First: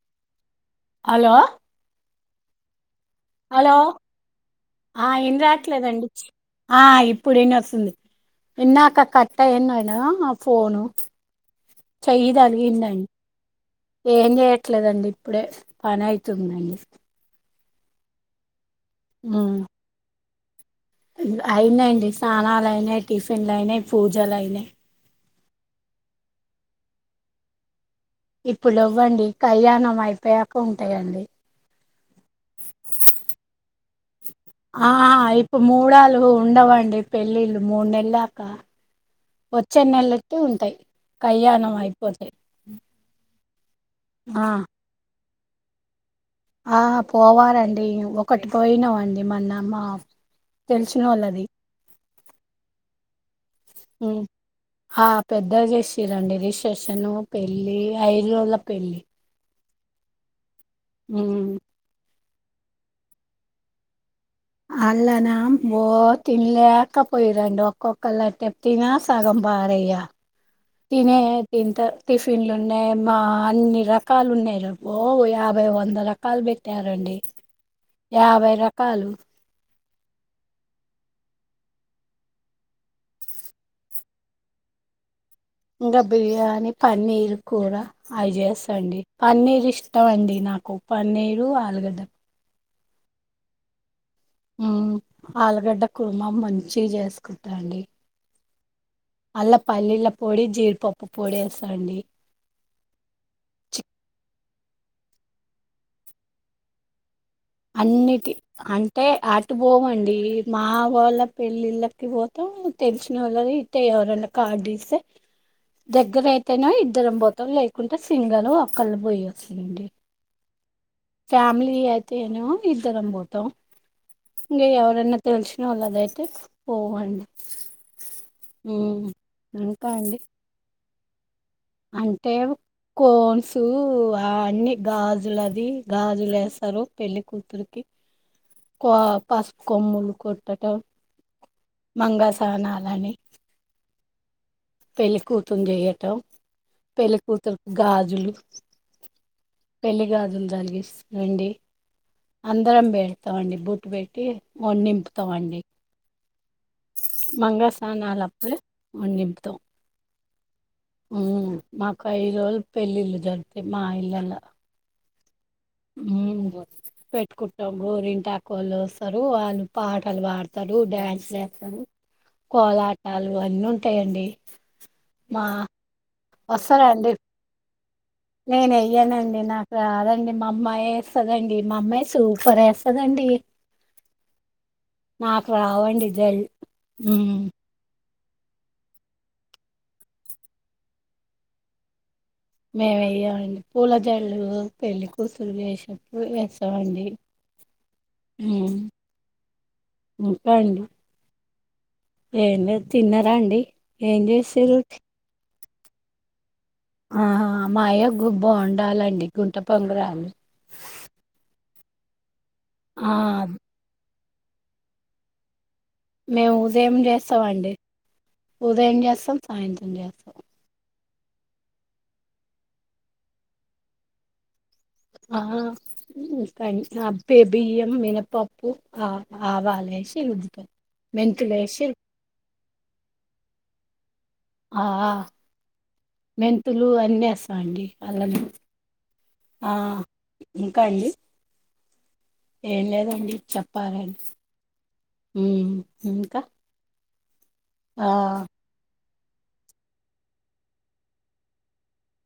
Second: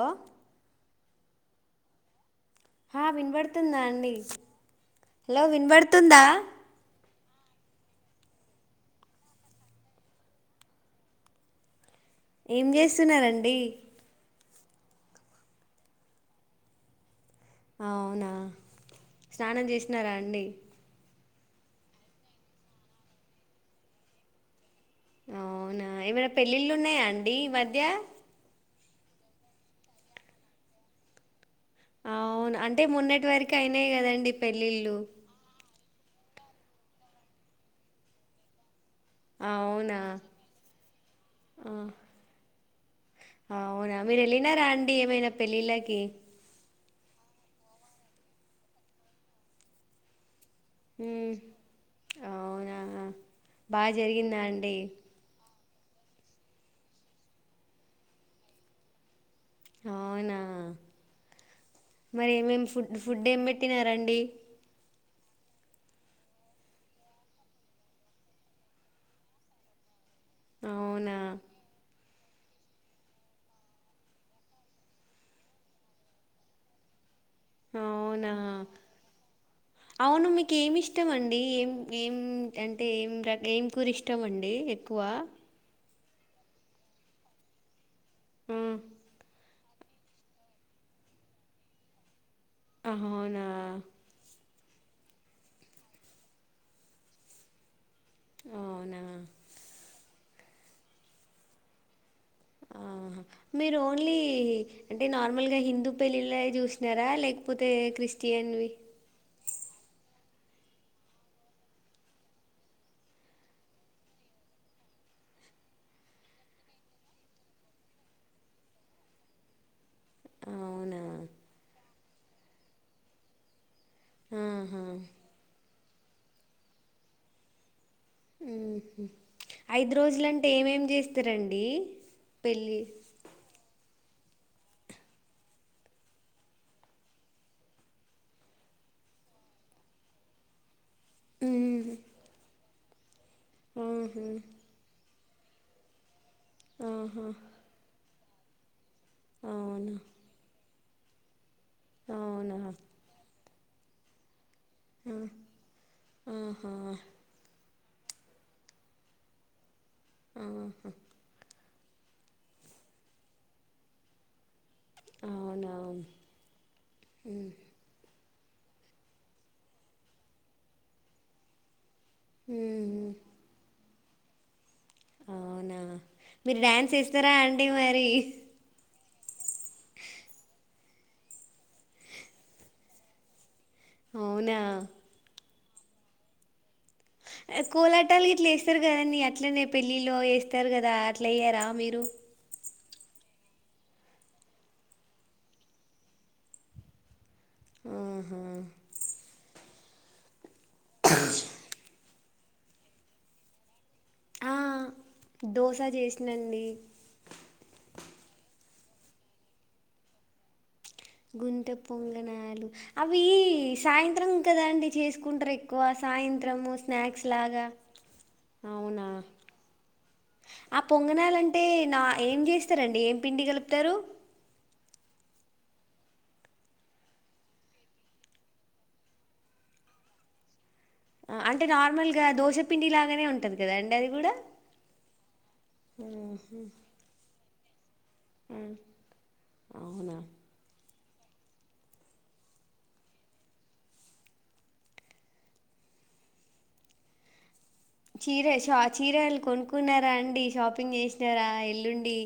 Hello hello ఆ hello వినపడుతుందా అండి ఆ ఏం హలో రాట్లేదండి వినబడుతుందా ఆ ఇప్పుడు వినొస్తుంది ఇందాక కట్ అయినాన ఫోను చెయ్యి ఏం తగిలిందండి చేస్తున్నారండి ఏం చే ట్లేదండి ఇప్పుడే పని అవుతుందండి అవునా స్నానం చేసినారా అండి అయినాండి స్నానాలు అయినాయి టిఫిన్లు అయినాయి పూజలు అయినాయి అవునా ఏమైనా పెళ్ళిళ్ళు ఉన్నాయా అండి ఈ మధ్య ఇప్పుడు లేవ్వండి కళ్యాణం అయిపోయాక ఉంటాయండి అవును అంటే మొన్నటి వరకు అయినాయి కదండి ఆ పెళ్ళిళ్ళు ఇప్పుడు మూడాళ్లు ఉండవండి పెళ్ళిళ్ళు మూడు నెల్లు దాకా వచ్చే అవునా నెలకె ఉంటాయి కళ్యాణం అయిపోతే అవునా మీరు ఆ వెళ్ళినారా అండి ఏమైనా పెళ్ళిళ్ళకి ఆ పోవాలండి ఒకటి పోయినామండి మొన్న మా అవునా బాగా ఉ జరిగిందా అండి ఆ పెద్ద చే చేసిరండి రిసెప్షన్ పెళ్లి ఐదు రోజుల పెళ్ళి అవునా ఉ మరి ఏమేమి ఫుడ్ ఫుడ్ ఏం పెట్టినారండి ఆళ్ళన బో తినలేకపోయిరండి ఒక్కొక్కలైతే తిన సగం పారే ఇగ అవునా తినే తింటరూ టిఫిన్లు ఉన్నాయి మా ఆ అన్ని రకాలు ఉన్నాయి ఓ యాభై, వంద రకాలు పెట్టారండి అవునా యాభై రకాలు అవును మీకు ఏమి ఇష్టం అండి ఏం ఏం అంటే ఏం ఏం కూర ఇష్టం అండి ఎక్కువ ఇంకా బిర్యానీ పన్నీర్ కూర అది ఆ చేస్తండి పన్నీర్ ఇష్ టం అండి నాకు పన్నీరు, ఆలుగడ్డ ఆహా అవునా ఉ ఆలుగడ్డ కుర్మ మంచి చేసుకుంటాండి అవునా పొడి జీడిపప్పు పొడి వేస్తాండి ఆహా మీరు చి- ఓన్లీ అంటే నార్మల్గా హిందూ పెళ్ళిళ్ళ చూసినారా లైక్ అన్నిటి అంటే అటు పోవండి మా వాళ్ళ పెళ్ళిళ్ళకి పోతాం తెలిసిన వాళ్ళ ఇతే ఎవరన్నా కార్డు ఇస్తే దగ్గర అయితేనే ఇద్దరం పోతాం లేకుంటే సింగల్ ఒక్కళ్ళు పోయొస్తుందండి అవునా ఫ్యామిలీ అయితే ఏను ఇద్దరం పోతాం ఇంగ ఆహా ఎవరన్నా తెల్సు లదైతే పోవండి ఉ ఇంకా ఐదు అండి రోజులంటే ఏమేం చేస్తారండి అంటే పెళ్ళి కోన్సు అ అన్ని గాజులు అది గాజులు వేస్తారు పెళ్లి కూతురికి కో పసుపు కొమ్ములు కొట్టట మంగ సనాలని ఉహు పెళ్ళికూతురుని చేయటం ఆహా పెళ్ళికూతురుకి గాజులు అవునా పెళ్లి గాజులు తగిలాస్తామండీ అవునా అందరం బేడతామండి బటు ట్టు పెట్టి వడీ నింపుతామండి ఆహా మంగసానాలప్పుడే వండింపుతాం ఆ ఉ మాకు ఇరోజు పెళ్ళిళ్ళు జరుగుతాయి మా ఇల్లలా అవునా కోళ్ళు కొస్తారు వాళ్ళు పాటలు పాడతారు డ్యాన్స్ చేస్తారు మ్మ్ కోలాటాలు అన్నీ ఉంటాయండి మా అవునా మీరు డ్యాన్స్ వస్తారండి ఏస్తారా అండి మరి ఏయానండి నాకు రాదండి మా అమ్మాయి వేస్తుదండి మా అమ్మాయి సూపర్ వేస్తదండి అవునా రావండిదరు కులే పట్టాలుకి ఇట్లా వేస్తారు కధారండీ అట్లనే పెళ్ళిలో వేస్తారు కదా అట్లా అయ్యారా మీరు మేము వెయ్యమండి పూల జల్లు పెళ్లి కూసులు చేసినప్పుడు వేసామండి ఆహా ఇంకా అండి ఎంలే తిన్నారా అండి ఏం ఆ చేసారు దోశ చేసినండి ఆ మాయ బాగుండాలండి గుంట పొంగడలు గుంటె పొంగనాలు ఆ అవి సాయంత్రం కదండి చేసుకుంటారు ఎక్కువ మేము సాయంత్రము ఉదయం స్నాక్స్ లాగా చేస్తామండి ఉదయం అవునా చేస్తాం సాయంత్రం చేస్తాం ఆ పొంగనాలంటే నా ఏం చేస్తారండి ఏం పిండి కలుపుతారు ఆ బే బియ్యం మినపప్పు ఆ ఆవాలేసి రూబీతం అంటే నార్మల్గా దోశపిండి లాగానే ఉంటది కదా అండి అది కూడా ఆ మెంతులు అన్నీస్తాం అండి అలా ఆ, అవునా ఇంకా అండి ఏం లేదండి చెప్పాలి హ్మ్ ఇంకా ఆ చీరేషా చీరలుు కొనుక్కున్నారా అండి షాపింగ్ చేసినారా ఎల్లుండి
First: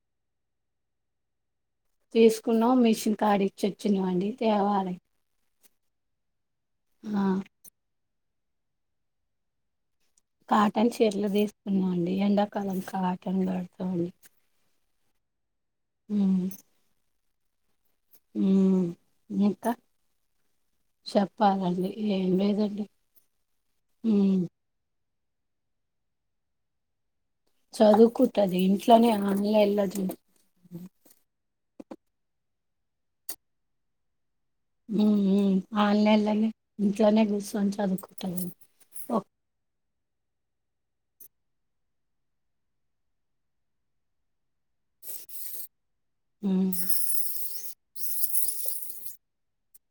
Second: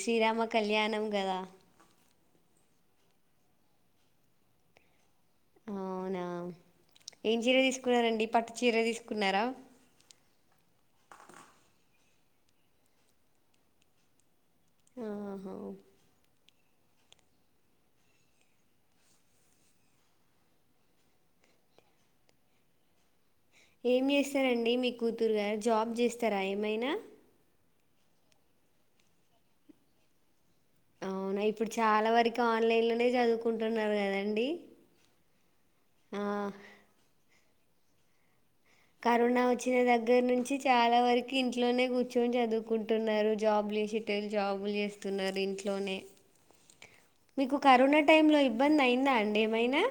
శ్రీరామ కళ్యాణ అన్నం కదా తీసుకున్నాం మిషన్ కడ ఇచ్చొచ్చినవండి తేవాలె అవునా ఏం చీర తీసుకున్నారండి పట్టు చీర తీసుకున్నారా కాటన్ చీర్లు తీసుకున్నాండి ఎండాకాలం కాటన్ వాడతామండి ఆహా హ్మ్మ్ హ్మ్ ఇంకా చెప్పాలండి ఏం లేదండి ఏం ఉమ్ చేస్తారండి మీ కూతురు గారు జాబ్ చేస్తారా ఏమైనా చదువు కుట్టది ఇంట్లోనే ఆన్లైన్ లో అవునా ఇప్పుడు చాలా వరకు ఆన్లైన్ లోనే చదువుకుంటున్నారు కదండి హ ఆ, అల్నేలనే ఇంట్లోనే కూర్చుని చదువు కుంటది కరోనా వచ్చిన దగ్గర దగ్గర నుంచి చాలా వరకు ఇంట్లోనే కూర్చొని చదువుకుంటున్నారు జాబ్ లేసిటైల్ జాబ్ లేదు ఇంటిలోనే ఉమ్ మీకు కరోనా టైంలో ఇబ్బంది అయిందా అండి ఏమైనా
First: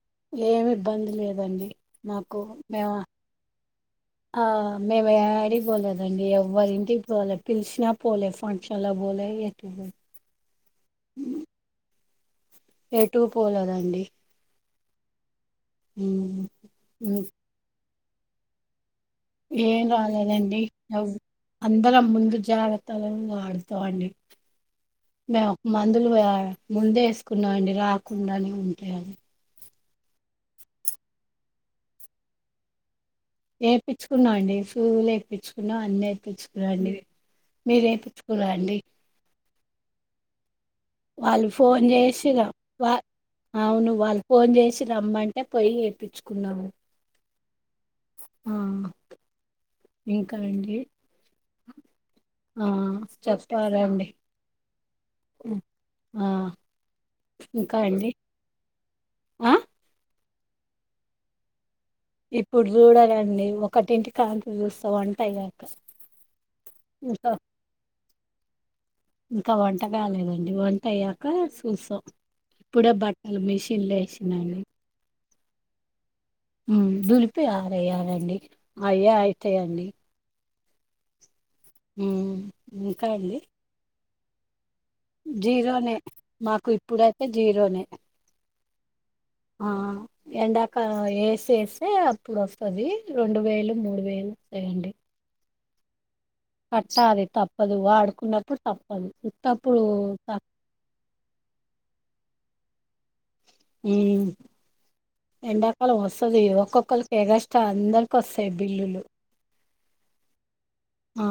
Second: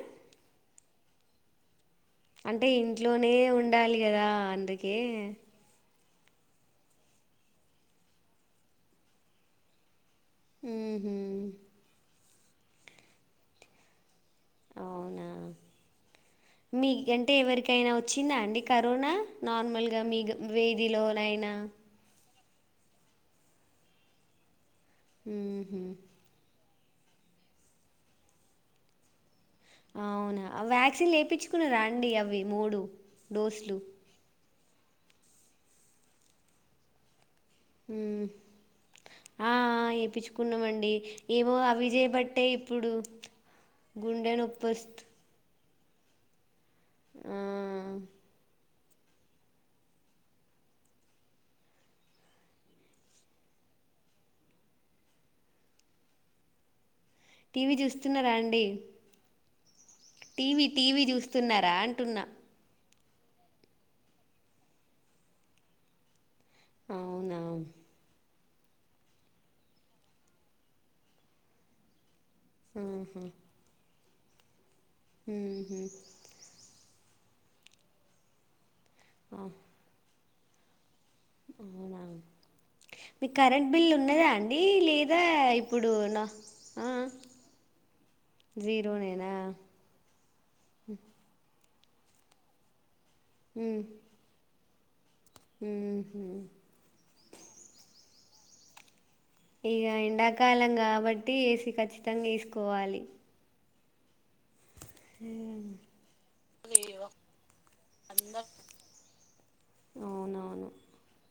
ఏమి ఇబ్బంది లేదండి మాకు అంటే మేము ఇంట్లోనే ఉండాలి కదా ఆ అందుకే మేము యాడికి పోలేదు దండి ఎవ్వరింటిక్ పోలే. పిలిచినా పోలే. ఫంక్షన్లక్ పోలే. ఎటు పో మ్ హు ఎటు పోలేదండి. అవునా! ఉమ్ ఉమ్ మీకంటే, ఎవరికైనా వచ్చిందా అండి క కరోనా! ఏం నార్మల్గా మీ గ రాలేదండి ఎవ్ వీధిలోనైనా, అందరం ముందు జాగ్రత్తలు అవి వాడతాం అండి. మేము ఊహూ మందులు వా ముందె వేసుకున్న అండి. రాకుండానే ఉంటాయిని. అవునా, వ్యాక్సిన్ ఏపించుకున్నారా అండి అవి మూడు? డోసులు ఏపిచ్చుకున్నా అండి. సూదులు ఏపిచ్చుకున్న అన్ని ఏపిచ్చుకున్న అండి. మ్మ్. మీరేపుచ్చుకున్న అండి? ఆ ఆ, వేయించుకున్నామండి వాళ్ళు ఏమో ఫోన్ అవి చేసి చేయబట్టే రమ్ ఇప్పుడు వా, అవును. వాళ్ళు గుండె ఫోన్ నొప్పి చేసి వస్తు రమ్మంటే, పోయి ఏపిచ్చుకున్నాము. ఆ, ఆ ఇంకా అండి? ఆ చెప్పారండి. మ్ ఆ. టీవి ఇంకా అండి చూస్తున్నారా అండి? ఆ టీవీ, టీవీ చూస్తున్నారా అన్ ఇప్పుడు చూడాలండి. ఒకటింటి కాంతి చూస్తా వంటయ్యాక. అవునా ఇంకా వంట కాలేదండి. వంట అయ్యాక చూస్తా. ఇప్పుడే ఆహా బట్టలు మిషన్లు ఏసిన అండి. మ్హు దులిపి ఆరెయాలండి. అవె ఆ అయితాయండి. అవునా మ్ ఇంకా మీకు అండి? కరెంట్ బిల్ ఉన్నదా అండి లేదా ఇప్పుడు జీరోనే. నా మాకు ఆ ఇప్పుడైతే జీరోనే. జీరోనేనా ఆ ఎండాకాలం ఏసి ఏస్తే అప్పుడోస్తది. రొండు వేలు, మూడు వేలు వత్తాయండి. మ్ కట్టాలి తప్పదు. వాడుకున్నప్పుడు తప్పదు. ఉత్తప్పుడు ఇగ ఎండాకాలం కాబట్టి, ఏసి ఖచ్చితంగ ఏసుకోవాలి. మ్ ఎండాకాలం వస్తది. ఒక్కొక్కలికి ఎగస్ట్రా అందరికీ వస్తాయి బిల్లులు. అవునవును ఆ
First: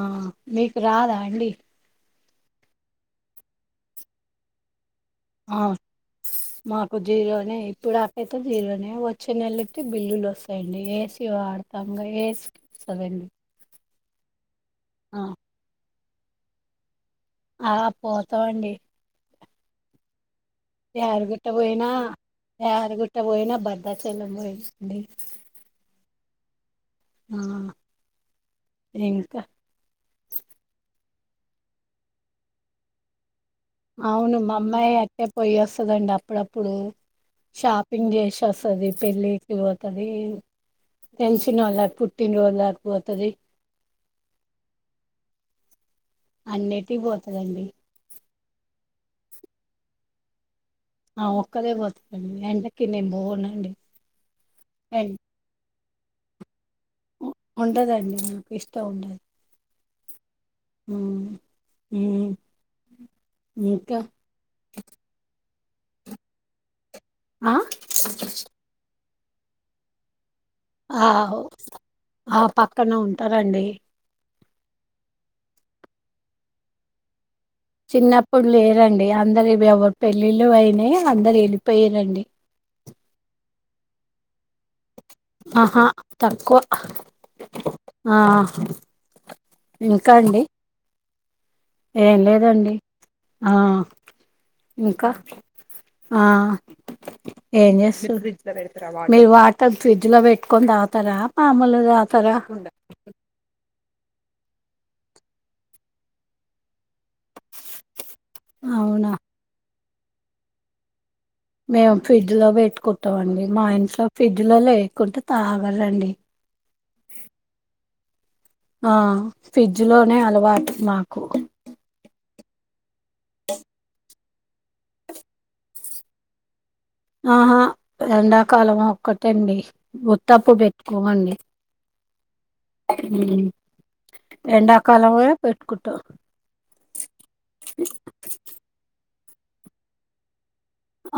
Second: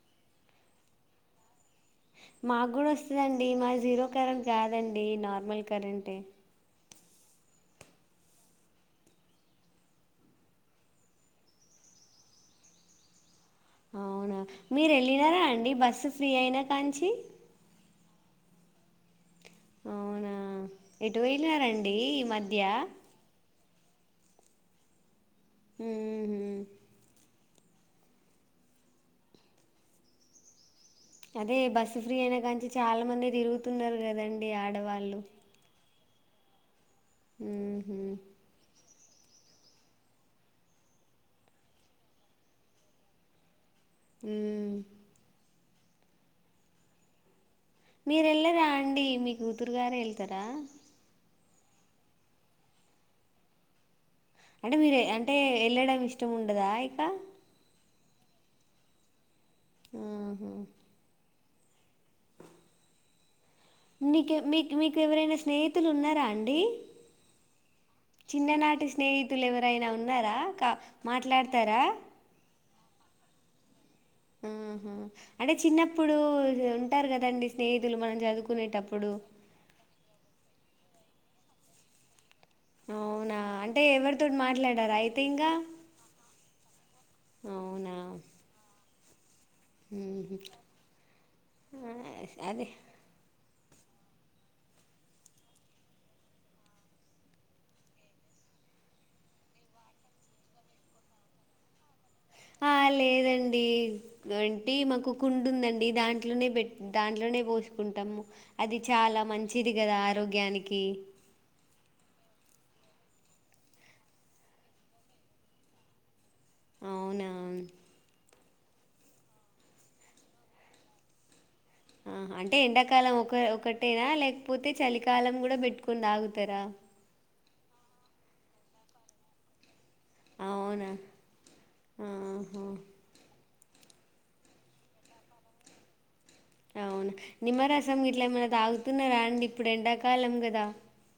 మీకు రాదా అండి? మాకు కూడ వస్తదండి. మాది జీరో కరెంట్ కాదండి. నార్మల్ కరెంటే. ప్పు జీరోనే ఇప్పుడాకైతే జీరోనే. వచ్చే నెలయితె బిల్లులు వస్తాయండి ఏసీ వాడతాం. ఇంగ ఏసీ కదండి! అవునా! మీరెళ్ళినారా అండి బస్సు ఫ్రీ అయినా కాంచి? ఆ పోతామండి. అవునా! ఎటు యాదిగుట్ట పోయినా, వెళ్ళినారండి ఈ మధ్య యాదిగుట్ట పోయినా భద్రాచలం పోయింటండి. మ్ హు ఆ ఇంక అదే బస్సు ఫ్రీ అయిన కానుంచి చాలా మంది తిరుగు అవును మా అమ్మాయి అక్కే పొయ్యోస్తదండి అప్పుడప్పుడు. ఊహూ షాపింగ్ జేసి వస్తది పెళ్ళికి పోతది. తెలిసినోళ్ల పుట్టిన రోజులకి పోతది. మ్ అన్నిటి పోతదండి. మీరు ఎల్లరా అండి మీ కూతురుగారే ఎళ్తరా? ఒక్కదే పోతుందండి వెంటకి నేను బోవునండి అంటే మీరు అంటే వెళ్ళడం ఇష్టం ఉండదా ఇక ఉండదండి నాకిష్టం ఉండదు మ్ మ్ మ్మ్ మీకె మీకు మీకు ఎవరైనా స్నేహితులు ఉన్నారా అండి ఆ చిన్ననాటి స్నేహితులు ఎవరైనా ఉన్నారా. కా ఆ మాట్లాడతారా ఆ పక్కన ఉంటారండి మ్ హు అంటే చిన్నప్పుడు ఉంటారు కదండి చిన్నప్పుడు లేరండి అందరు ఎవరు పెళ్ళిళ్ళు అయినా అందరు వెళ్ళిపోయిరండి. అవునా అంటే ఎవరితోటి మా ఆహా తక్కువ ఆ ఇంకా మ్ హు అండి ఏం అదే లేదండి ఆ ఇంకా ఆ ఏం చేస్తారు మీరు వాటర్ ఫ్రిడ్జ్ లో పెట్టుకొని తాగుతారా మాములుగా దా ఆ లేదండి అంటి మాకు కుండుందండి దాంట్లోనే పెట్ దాంట్లోనే పోసుకుంటాము అది అవునా చాలా మంచిది గదా ఆరోగ్యానికి మేము ఫ్రిడ్జ్ లో పెట్టుకుంటామండి మా ఇంట్లో ఫ్రిడ్జ్ లో లేకుంటే తాగలండి అవునా ఆ ఫ్రిడ్జ్ లోనే అలవాటు మాకు అంటే ఎండాకాలం ఒక ఒకటేనా లేకపోతే చలికాలం గూడా పెట్టుకుని తాగుతారా ఆహా ఎండాకాలం ఒక్కటెండి వుత్తప్పుడు అవునా! పెట్టుకోమండి ఆహా! ఎండాకాలలోనే పెట్టుకుంటాం అవునా నిమ్మరసం గిట్లా ఏమైనా తాగుతున్నారా అండి ఇప్పుడు ఎండాకాలం గదా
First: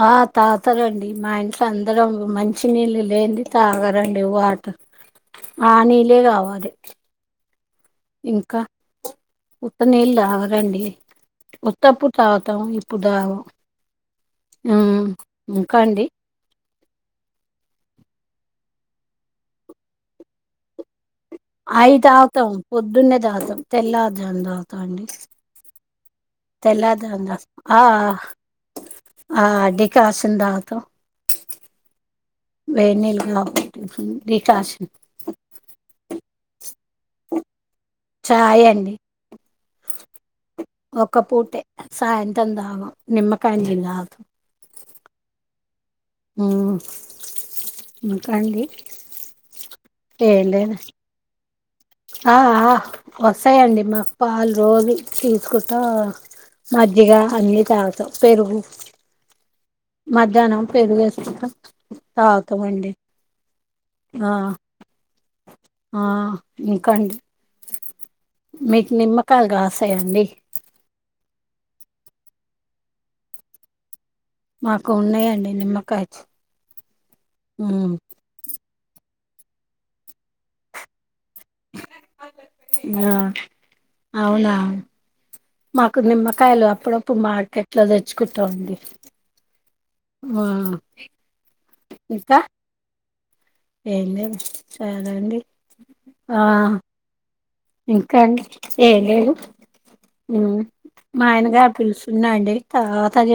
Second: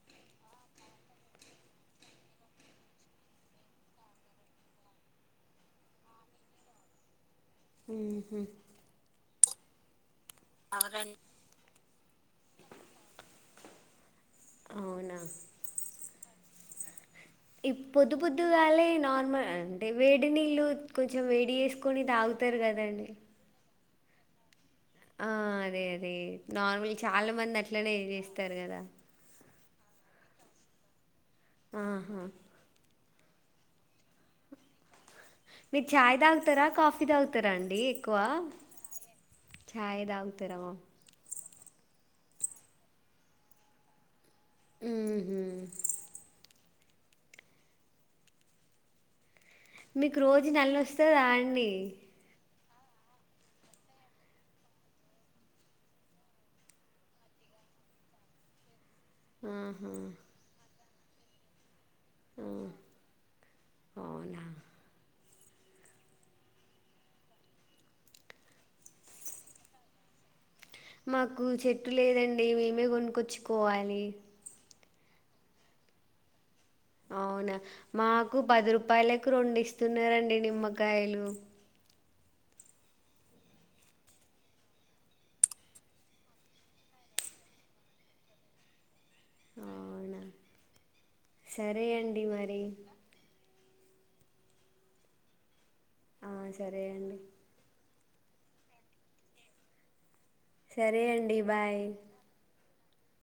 ఆ తాతారండి మా ఇంట్లో అందరం మంచినీళ్ళు లేంది తాగారండి వాట ఆ నీళ్ళే గావాలి మ్ హు ఉత్త నీళ్ళు తాగరండి ఉత్తప్పుడు తాగుతాం ఇప్పుడు తాగము మ్మ్ అవునా ఇంకాండి ఈ పొద్దు పొద్దుగాలే నార్మల్ అంటే వేడి నీళ్ళు కొ అయి తాగుతాం పొద్దున్నే తాగుతాం తెల్లర్ జాము తాగుతాం అండి ఆ అదే అదే నార్మల్ తెల్లారుజామున చాలా మంది తాగుతాం ఆ అట్లనే చేస్తారు గదా క్యాషన్ దాగుతావ్ ఆహా వేడి నీళ్లు [unintelligible] డికర్శన్ మీరు చాయ్ తాగుతారా కాఫీ కాఫీ తాగుతారా అండి ఎక్కువ చాయ్ అండి చాయ్ తాగుతారావా మొత్తం తాగాం నిమ్మకాయ నీళ్లు తాగుతాం మ్ హు మ్ ఇంకాండి మీకు రోజు నల్లొస్తాండీ ఆ ఆ వస్తాయండి మాకు పాలు రోజు చసుకుంటాం మజ్జిగ అన్ని తాగుతా పెరుగు ఆహా మధ్యాహ్నం పెరుగెసుకుంటాం ఆ తాగుతామండి ఆ అవునా ఆ ఇంకా అండి మీకు నిమ్మకాలు కాసాయండి మాకు చెట్టు లేదండి మేమే కొనుక్కొచ్చుకోవాలి. మాకు ఉన్నాయండి నిమ్మకాయ చే అవునా మాకు పది రూపాయలకు రెండు ఇస్తున్నారండి నిమ్మకాయలు ఆ అవునా మాకు నిమ్మకాయలు అప్పుడప్పుడు మార్కెట్ లో తెచ్చుకుంటా అవునా ఆ సరే అండి మరి ఏంటి చాలా అండి ఆ సరే అండి కానీ ఏ లేదు సరే మా అండి ఆయనగారు బాయ్ పిలుచన్నా అండి తది